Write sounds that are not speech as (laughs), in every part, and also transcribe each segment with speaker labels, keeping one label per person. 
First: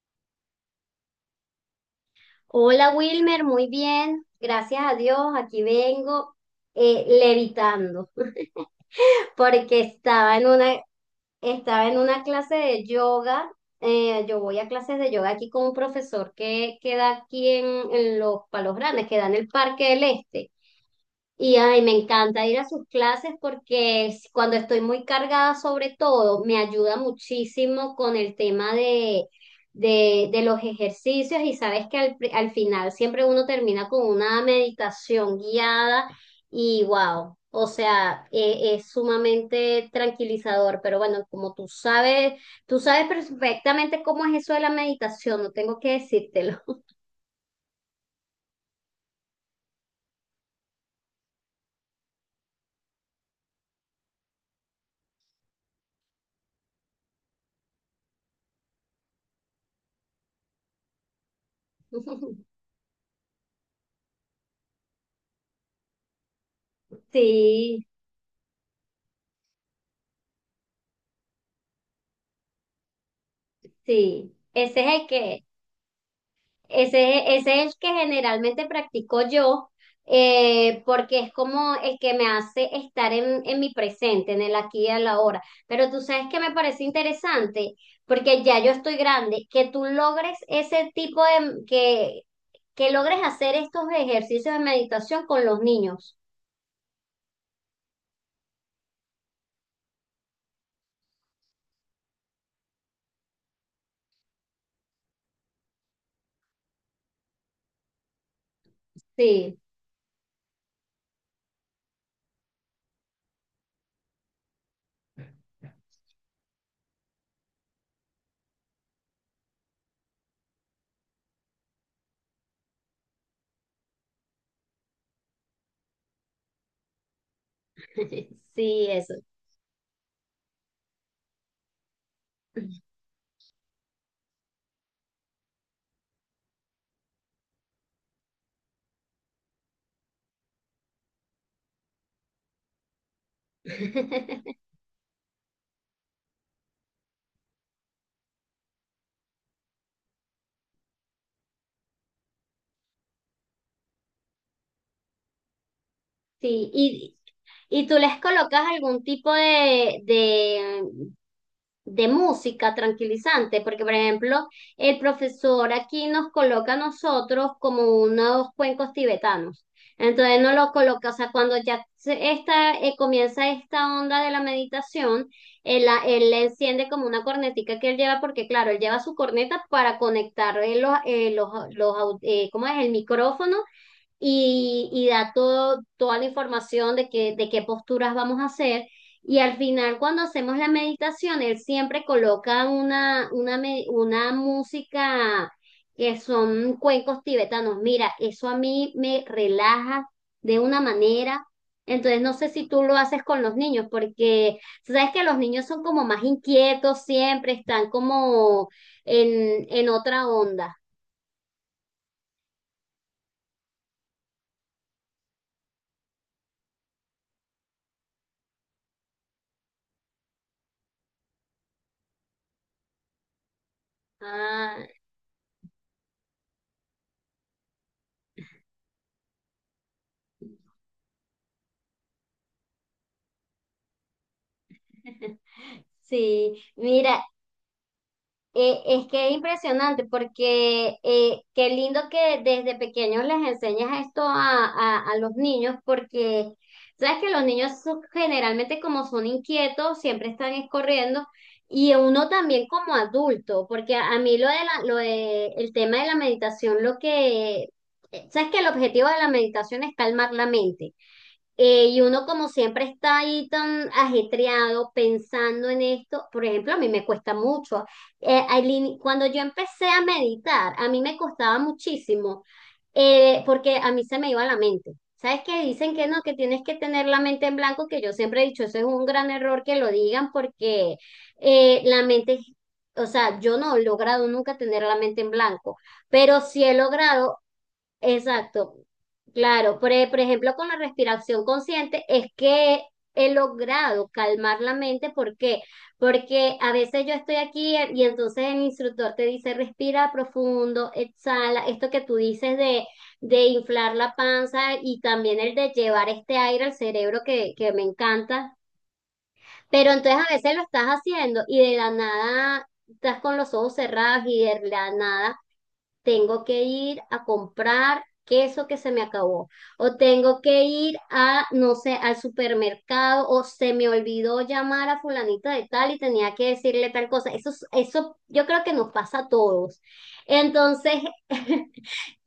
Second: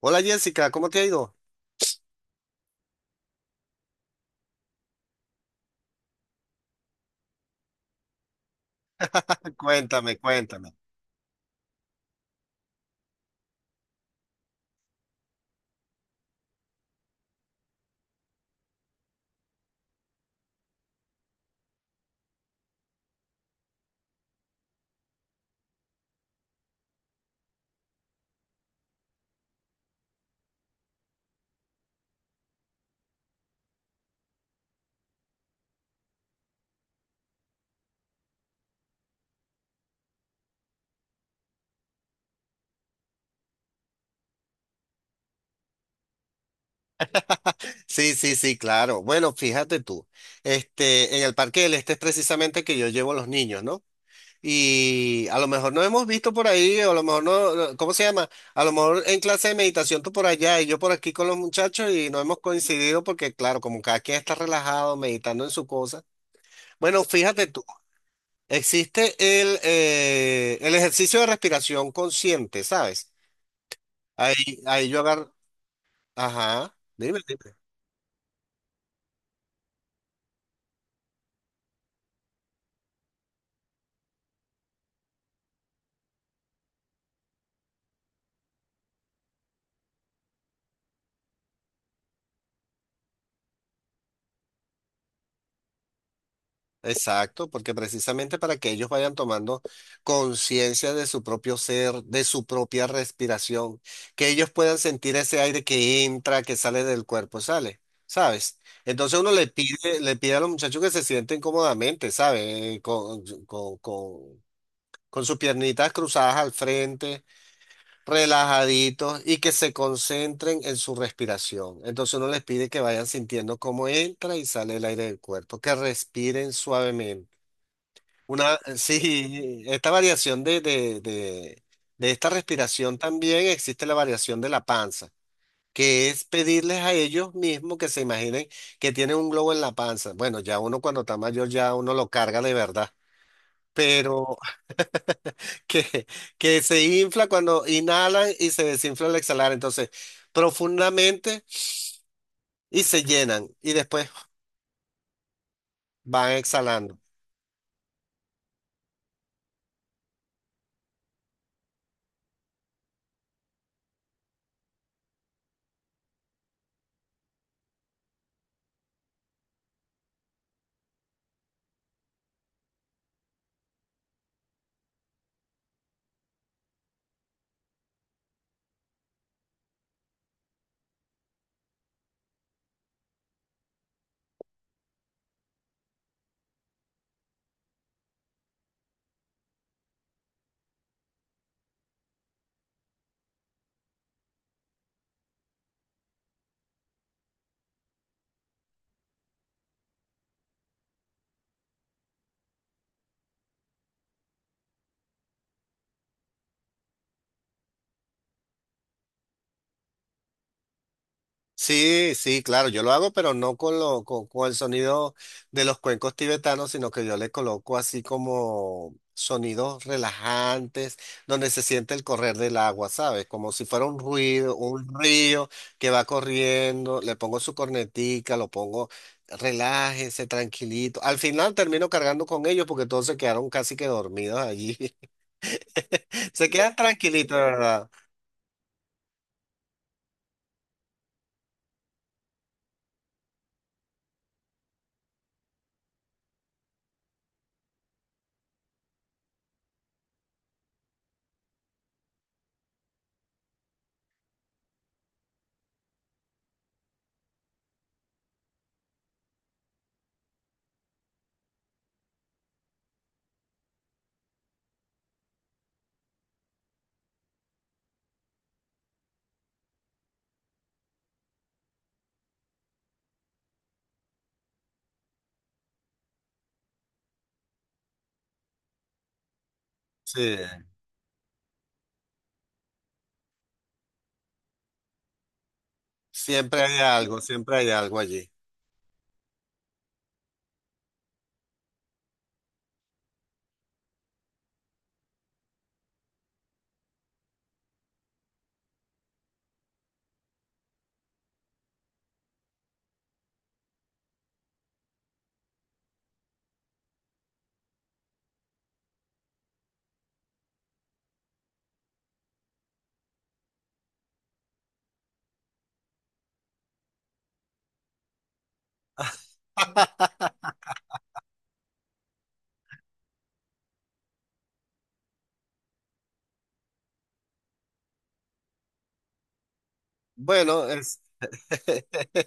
Speaker 1: Hola Jessica, ¿cómo te ha ido?
Speaker 2: Hola Wilmer, muy bien, gracias a Dios, aquí vengo levitando (laughs) porque
Speaker 1: Cuéntame,
Speaker 2: estaba en
Speaker 1: cuéntame.
Speaker 2: estaba en una clase de yoga. Yo voy a clases de yoga aquí con un profesor que queda aquí en los Palos Grandes, que da en el Parque del Este. Y ay, me encanta ir a sus clases porque cuando estoy muy cargada sobre todo, me ayuda muchísimo con el tema de los ejercicios y sabes que al final siempre uno termina con una meditación guiada y wow, o sea, es sumamente tranquilizador, pero bueno, como tú sabes perfectamente cómo es eso de la meditación, no tengo que decírtelo.
Speaker 1: Sí, sí, sí, claro. Bueno, fíjate tú, este, en el Parque del Este es precisamente que yo llevo a los niños, ¿no? Y a lo mejor no hemos visto por ahí, o a lo mejor no, no- ¿cómo se llama? A lo mejor en clase de meditación tú por allá y yo por aquí con los muchachos y no
Speaker 2: (laughs)
Speaker 1: hemos coincidido porque, claro, como cada quien está relajado, meditando en su cosa. Bueno, fíjate tú,
Speaker 2: Sí,
Speaker 1: existe el ejercicio de respiración consciente, ¿sabes?
Speaker 2: sí,
Speaker 1: Ahí,
Speaker 2: ese
Speaker 1: ahí
Speaker 2: es
Speaker 1: yo
Speaker 2: el
Speaker 1: agarro,
Speaker 2: que
Speaker 1: ajá, dime.
Speaker 2: Ese,
Speaker 1: Dime.
Speaker 2: ese es el que generalmente practico yo, porque es como el que me hace estar en mi presente, en el aquí y a la hora. Pero tú sabes que me parece interesante, porque ya yo estoy grande, que tú logres ese tipo que logres hacer estos ejercicios de meditación con los niños.
Speaker 1: Exacto, porque precisamente para que ellos vayan tomando conciencia de su propio ser, de su propia respiración, que ellos puedan sentir ese aire que entra, que sale del cuerpo, sale, ¿sabes? Entonces uno
Speaker 2: Sí,
Speaker 1: le pide a los muchachos que se sienten cómodamente, ¿sabes? Con sus piernitas cruzadas al frente, relajaditos y que se concentren en su respiración. Entonces uno les pide que vayan sintiendo cómo entra y sale el aire del cuerpo, que respiren suavemente.
Speaker 2: (laughs)
Speaker 1: Una,
Speaker 2: sí, eso.
Speaker 1: sí, esta variación de esta respiración también existe la variación de la panza, que es pedirles a ellos mismos que se imaginen que tienen un globo en la panza. Bueno, ya uno cuando está mayor ya uno lo carga de verdad, pero
Speaker 2: (laughs)
Speaker 1: (laughs) que, que se infla cuando inhalan y se desinfla al exhalar. Entonces, profundamente y se llenan y después van
Speaker 2: Sí,
Speaker 1: exhalando.
Speaker 2: y tú les colocas algún tipo de música tranquilizante, porque por ejemplo, el profesor aquí nos coloca a nosotros como unos cuencos tibetanos. Entonces no lo coloca, o sea, cuando esta, comienza esta onda de la meditación, él la enciende como una cornetica que él lleva, porque claro, él lleva su corneta para conectar ¿cómo es? El micrófono y da toda la información de que de qué posturas vamos a hacer. Y al final, cuando hacemos la meditación, él siempre coloca una música que son cuencos tibetanos. Mira, eso a mí me relaja de una manera. Entonces, no sé si tú lo haces con los niños, porque tú sabes que los niños son como más inquietos siempre, están como en otra onda.
Speaker 1: Sí, sí, claro, yo lo hago, pero no con, lo, con el sonido de los cuencos tibetanos, sino que yo le coloco así como sonidos relajantes, donde se siente el correr del agua, ¿sabes? Como si fuera un ruido,
Speaker 2: Ah,
Speaker 1: un río que va corriendo, le pongo su cornetica, lo pongo, relájese, tranquilito. Al final termino cargando con ellos porque todos se quedaron casi que dormidos allí. (laughs) Se
Speaker 2: sí,
Speaker 1: quedan
Speaker 2: mira,
Speaker 1: tranquilitos, de ¿verdad?
Speaker 2: Es que es impresionante porque qué lindo que desde pequeños les enseñas esto a los niños porque sabes que los niños generalmente como son inquietos siempre están es corriendo y uno también como adulto porque a mí lo de la, lo de el tema de la meditación lo que sabes que el objetivo de la meditación es calmar la mente, y uno como siempre está ahí tan ajetreado pensando en esto, por ejemplo, a mí me cuesta mucho. Aileen, cuando yo empecé a meditar, a mí me costaba muchísimo, porque a mí se me iba la mente. ¿Sabes qué? Dicen que no, que tienes que tener la mente en blanco, que yo siempre he dicho, eso es un gran error que lo digan
Speaker 1: Sí,
Speaker 2: porque eh, la mente, o sea, yo no he logrado nunca tener la mente en blanco, pero sí he logrado.
Speaker 1: siempre hay algo allí.
Speaker 2: Exacto, claro. Por ejemplo, con la respiración consciente es que he logrado calmar la mente. ¿Por qué? Porque a veces yo estoy aquí, y entonces el instructor te dice respira profundo, exhala, esto que tú dices de inflar la panza y también el de llevar este aire al cerebro que me encanta. Pero entonces a veces lo estás haciendo y de la nada estás con los ojos cerrados y de la nada tengo que ir a comprar queso que se me acabó, o tengo que ir a, no sé, al supermercado, o se me olvidó llamar a fulanita de tal y tenía que decirle tal cosa. Eso, eso yo creo que nos pasa a todos.
Speaker 1: Bueno, el
Speaker 2: Entonces, (laughs)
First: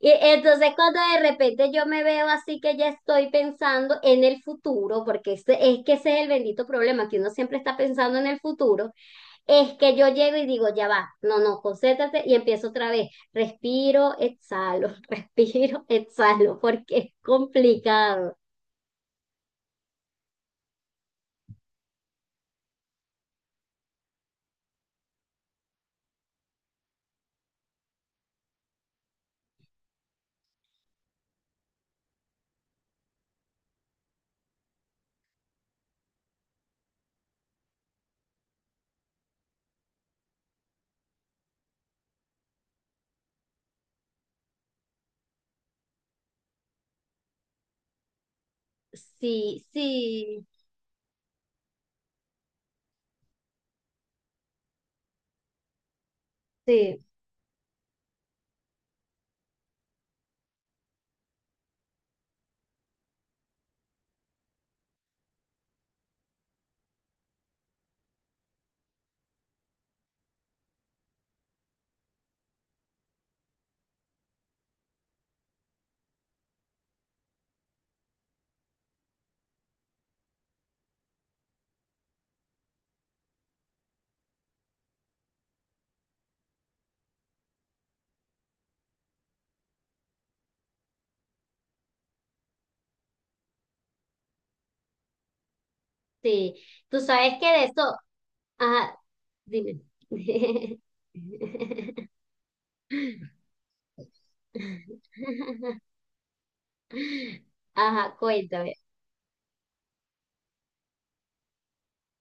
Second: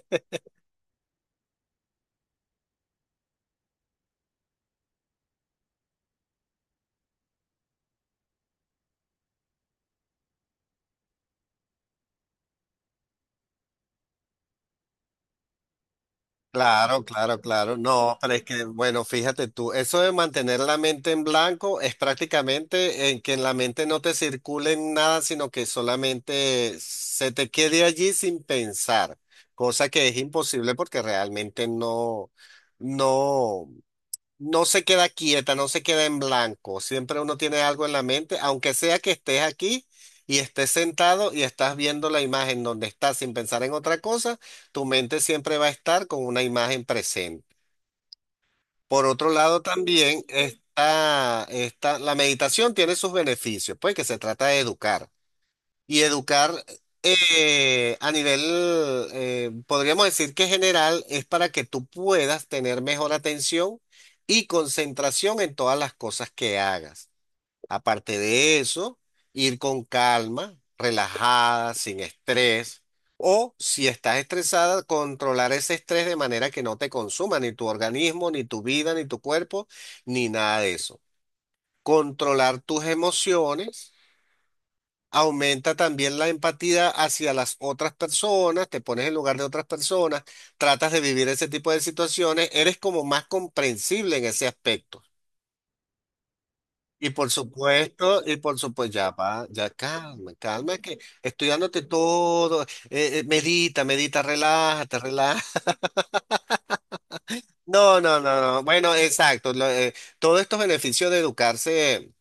Speaker 2: y entonces cuando de repente yo me veo así que ya estoy pensando en el futuro, porque es que ese es el bendito problema, que uno siempre está pensando en el futuro, es que yo llego y digo, ya va, no, no, concéntrate y empiezo otra vez. Respiro, exhalo, (laughs) respiro, exhalo, porque
Speaker 1: claro,
Speaker 2: es
Speaker 1: claro, claro. No, pero
Speaker 2: complicado.
Speaker 1: es que, bueno, fíjate tú, eso de mantener la mente en blanco es prácticamente en que en la mente no te circule nada, sino que solamente se te quede allí sin pensar, cosa que es imposible porque realmente no, no. No se queda quieta, no se queda en blanco. Siempre uno tiene algo en la mente, aunque sea que estés aquí y estés sentado y estás viendo la imagen donde estás sin pensar en otra cosa, tu mente siempre va a estar con una imagen presente. Por otro lado,
Speaker 2: Sí,
Speaker 1: también
Speaker 2: sí,
Speaker 1: está la meditación tiene sus beneficios, pues que se trata de educar y educar
Speaker 2: sí,
Speaker 1: a nivel, podríamos decir que general, es para que tú puedas tener mejor atención y concentración en todas las cosas que hagas. Aparte de eso, ir con calma, relajada, sin estrés. O si estás estresada, controlar ese estrés de manera que no te consuma ni tu organismo, ni tu vida, ni tu cuerpo, ni nada de eso. Controlar tus emociones. Aumenta también la empatía hacia las otras personas, te pones en lugar de otras personas, tratas de vivir ese tipo de situaciones, eres como más comprensible en ese aspecto.
Speaker 2: sí. Tú sabes que de eso,
Speaker 1: Y por supuesto,
Speaker 2: ajá,
Speaker 1: ya va, ya
Speaker 2: dime.
Speaker 1: calma, calma, que estoy dándote
Speaker 2: (laughs)
Speaker 1: todo, medita, medita, relájate, relájate. No,
Speaker 2: Ajá,
Speaker 1: no, no, no.
Speaker 2: cuéntame.
Speaker 1: Bueno, exacto. Lo, todos estos beneficios de educarse,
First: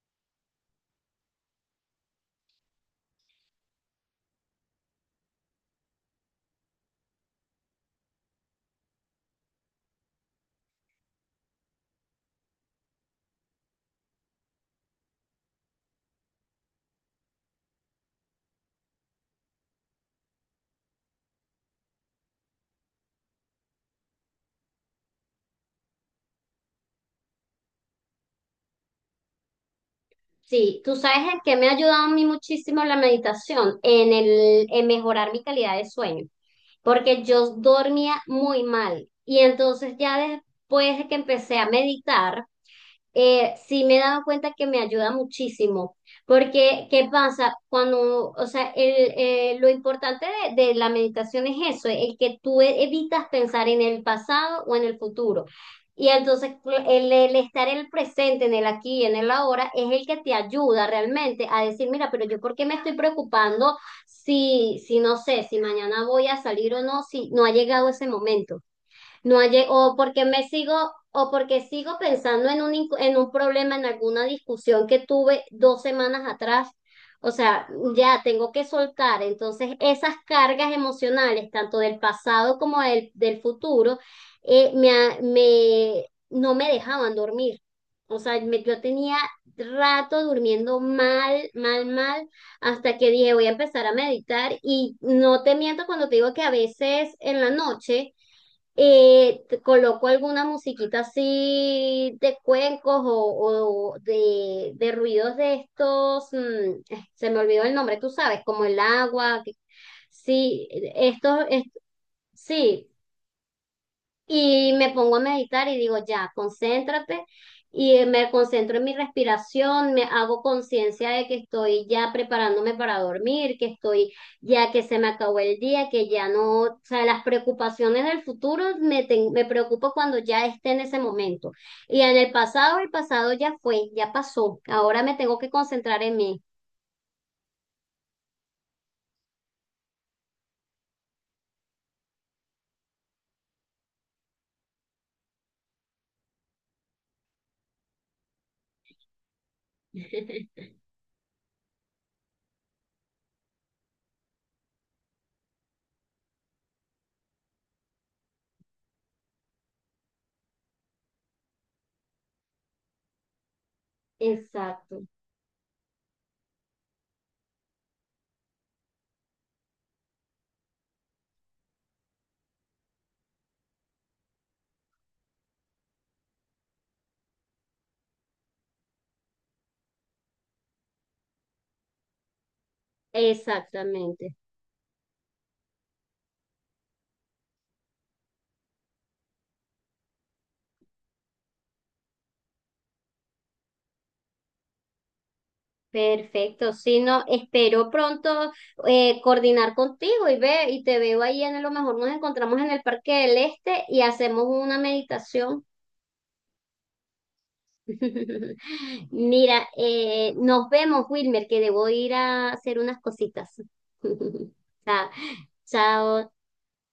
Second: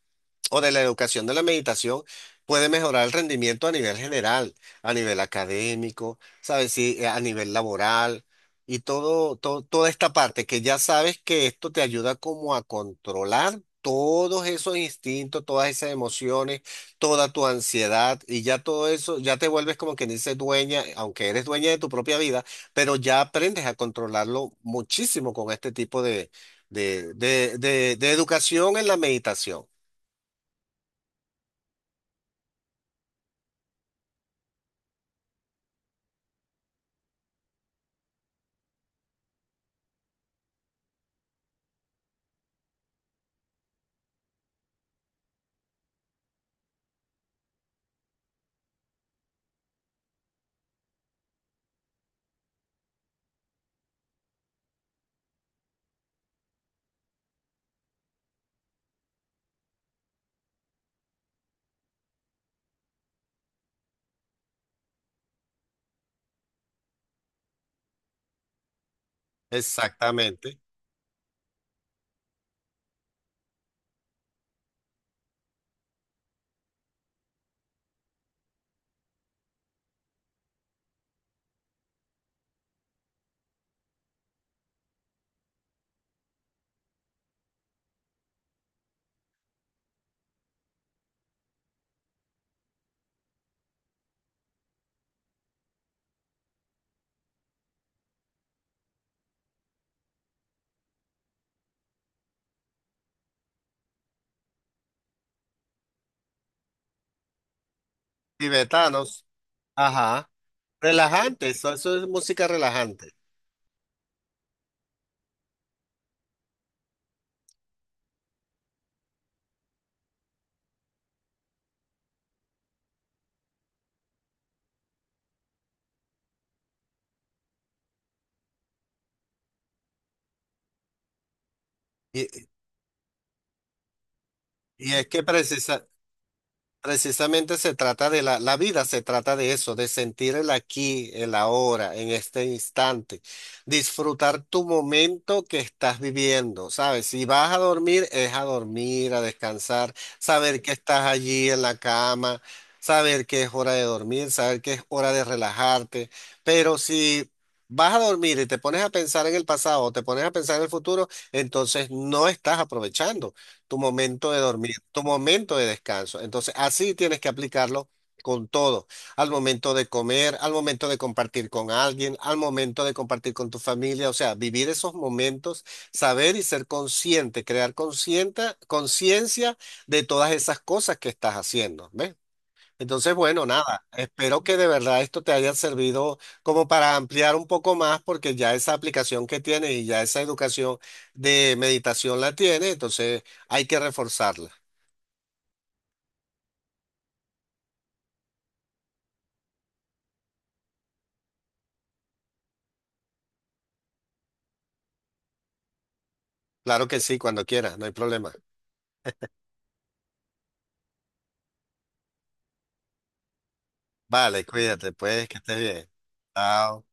Speaker 1: o de la educación de la meditación, puede mejorar el rendimiento a nivel general, a nivel académico, ¿sabes? Sí, a nivel laboral y todo, todo, toda esta parte que ya sabes que esto te ayuda como a controlar todos esos instintos, todas esas emociones, toda tu ansiedad y ya todo eso, ya te vuelves como quien dice dueña, aunque eres dueña de tu propia vida, pero ya aprendes a controlarlo muchísimo con este tipo de, de educación en la meditación.
Speaker 2: Sí, tú sabes el que me ha ayudado a mí muchísimo la meditación en en mejorar mi calidad de sueño, porque yo dormía muy mal. Y entonces ya después de que empecé a meditar, sí me he dado cuenta que me ayuda muchísimo, porque ¿qué pasa? Cuando, o sea, lo importante de la meditación es eso, el que evitas pensar en el pasado o en el futuro. Y entonces el estar en el presente, en el aquí y en el ahora, es el que te ayuda realmente a decir, mira, pero yo ¿por qué me estoy preocupando si, si no sé, si mañana voy a salir o no, si no ha llegado ese momento? No hay, o porque me
Speaker 1: Exactamente.
Speaker 2: sigo, o porque sigo pensando en en un problema, en alguna discusión que tuve dos semanas atrás. O sea, ya tengo que soltar. Entonces, esas cargas emocionales, tanto del pasado como del futuro, me, no me dejaban dormir. O sea, yo tenía rato durmiendo mal, mal, mal, hasta que dije, voy a empezar a meditar. Y no te miento cuando te digo que a veces en la noche te coloco alguna musiquita así de cuencos o de ruidos de estos, se me olvidó el nombre, tú sabes, como el
Speaker 1: Tibetanos.
Speaker 2: agua,
Speaker 1: Ajá.
Speaker 2: sí, estos,
Speaker 1: Relajante.
Speaker 2: es-
Speaker 1: Eso es música
Speaker 2: sí,
Speaker 1: relajante.
Speaker 2: y me pongo a meditar y digo, ya, concéntrate. Y me concentro en mi respiración, me hago conciencia de que estoy ya preparándome para dormir, que estoy ya, que se me acabó el día, que ya no, o sea, las preocupaciones del futuro me preocupo cuando ya esté en ese momento. Y en
Speaker 1: Y,
Speaker 2: el pasado ya fue, ya pasó.
Speaker 1: y
Speaker 2: Ahora
Speaker 1: es
Speaker 2: me
Speaker 1: que
Speaker 2: tengo que
Speaker 1: precisa,
Speaker 2: concentrar en mí.
Speaker 1: Precisamente se trata de la, la vida, se trata de eso, de sentir el aquí, el ahora, en este instante, disfrutar tu momento que estás viviendo, ¿sabes? Si vas a dormir, es a dormir, a descansar, saber
Speaker 2: (laughs)
Speaker 1: que estás allí en la cama, saber que es hora de dormir, saber que es hora de relajarte, pero si vas a dormir y te pones a pensar en el pasado o te pones a pensar en el futuro, entonces no estás aprovechando tu momento de dormir,
Speaker 2: Exacto,
Speaker 1: tu momento de descanso. Entonces, así tienes que aplicarlo con todo, al momento de comer, al momento de compartir con alguien, al momento de compartir con tu familia, o sea, vivir esos momentos, saber y ser consciente, crear consciente, conciencia de todas esas cosas que estás haciendo, ¿ves? Entonces, bueno, nada,
Speaker 2: exactamente.
Speaker 1: espero que de verdad esto te haya servido como para ampliar un poco más, porque ya esa aplicación que tienes y ya esa educación de meditación la tienes, entonces hay que reforzarla.
Speaker 2: Perfecto, si no, espero pronto coordinar contigo y ve, y te veo ahí, en, a lo mejor nos encontramos en el Parque del Este y hacemos una meditación.
Speaker 1: Claro que sí, cuando quieras, no hay problema.
Speaker 2: (laughs) Mira, nos vemos, Wilmer, que debo ir a hacer unas cositas.
Speaker 1: Vale,
Speaker 2: (laughs)
Speaker 1: cuídate,
Speaker 2: Chao.
Speaker 1: pues, que estés bien.
Speaker 2: Chao.
Speaker 1: Chao.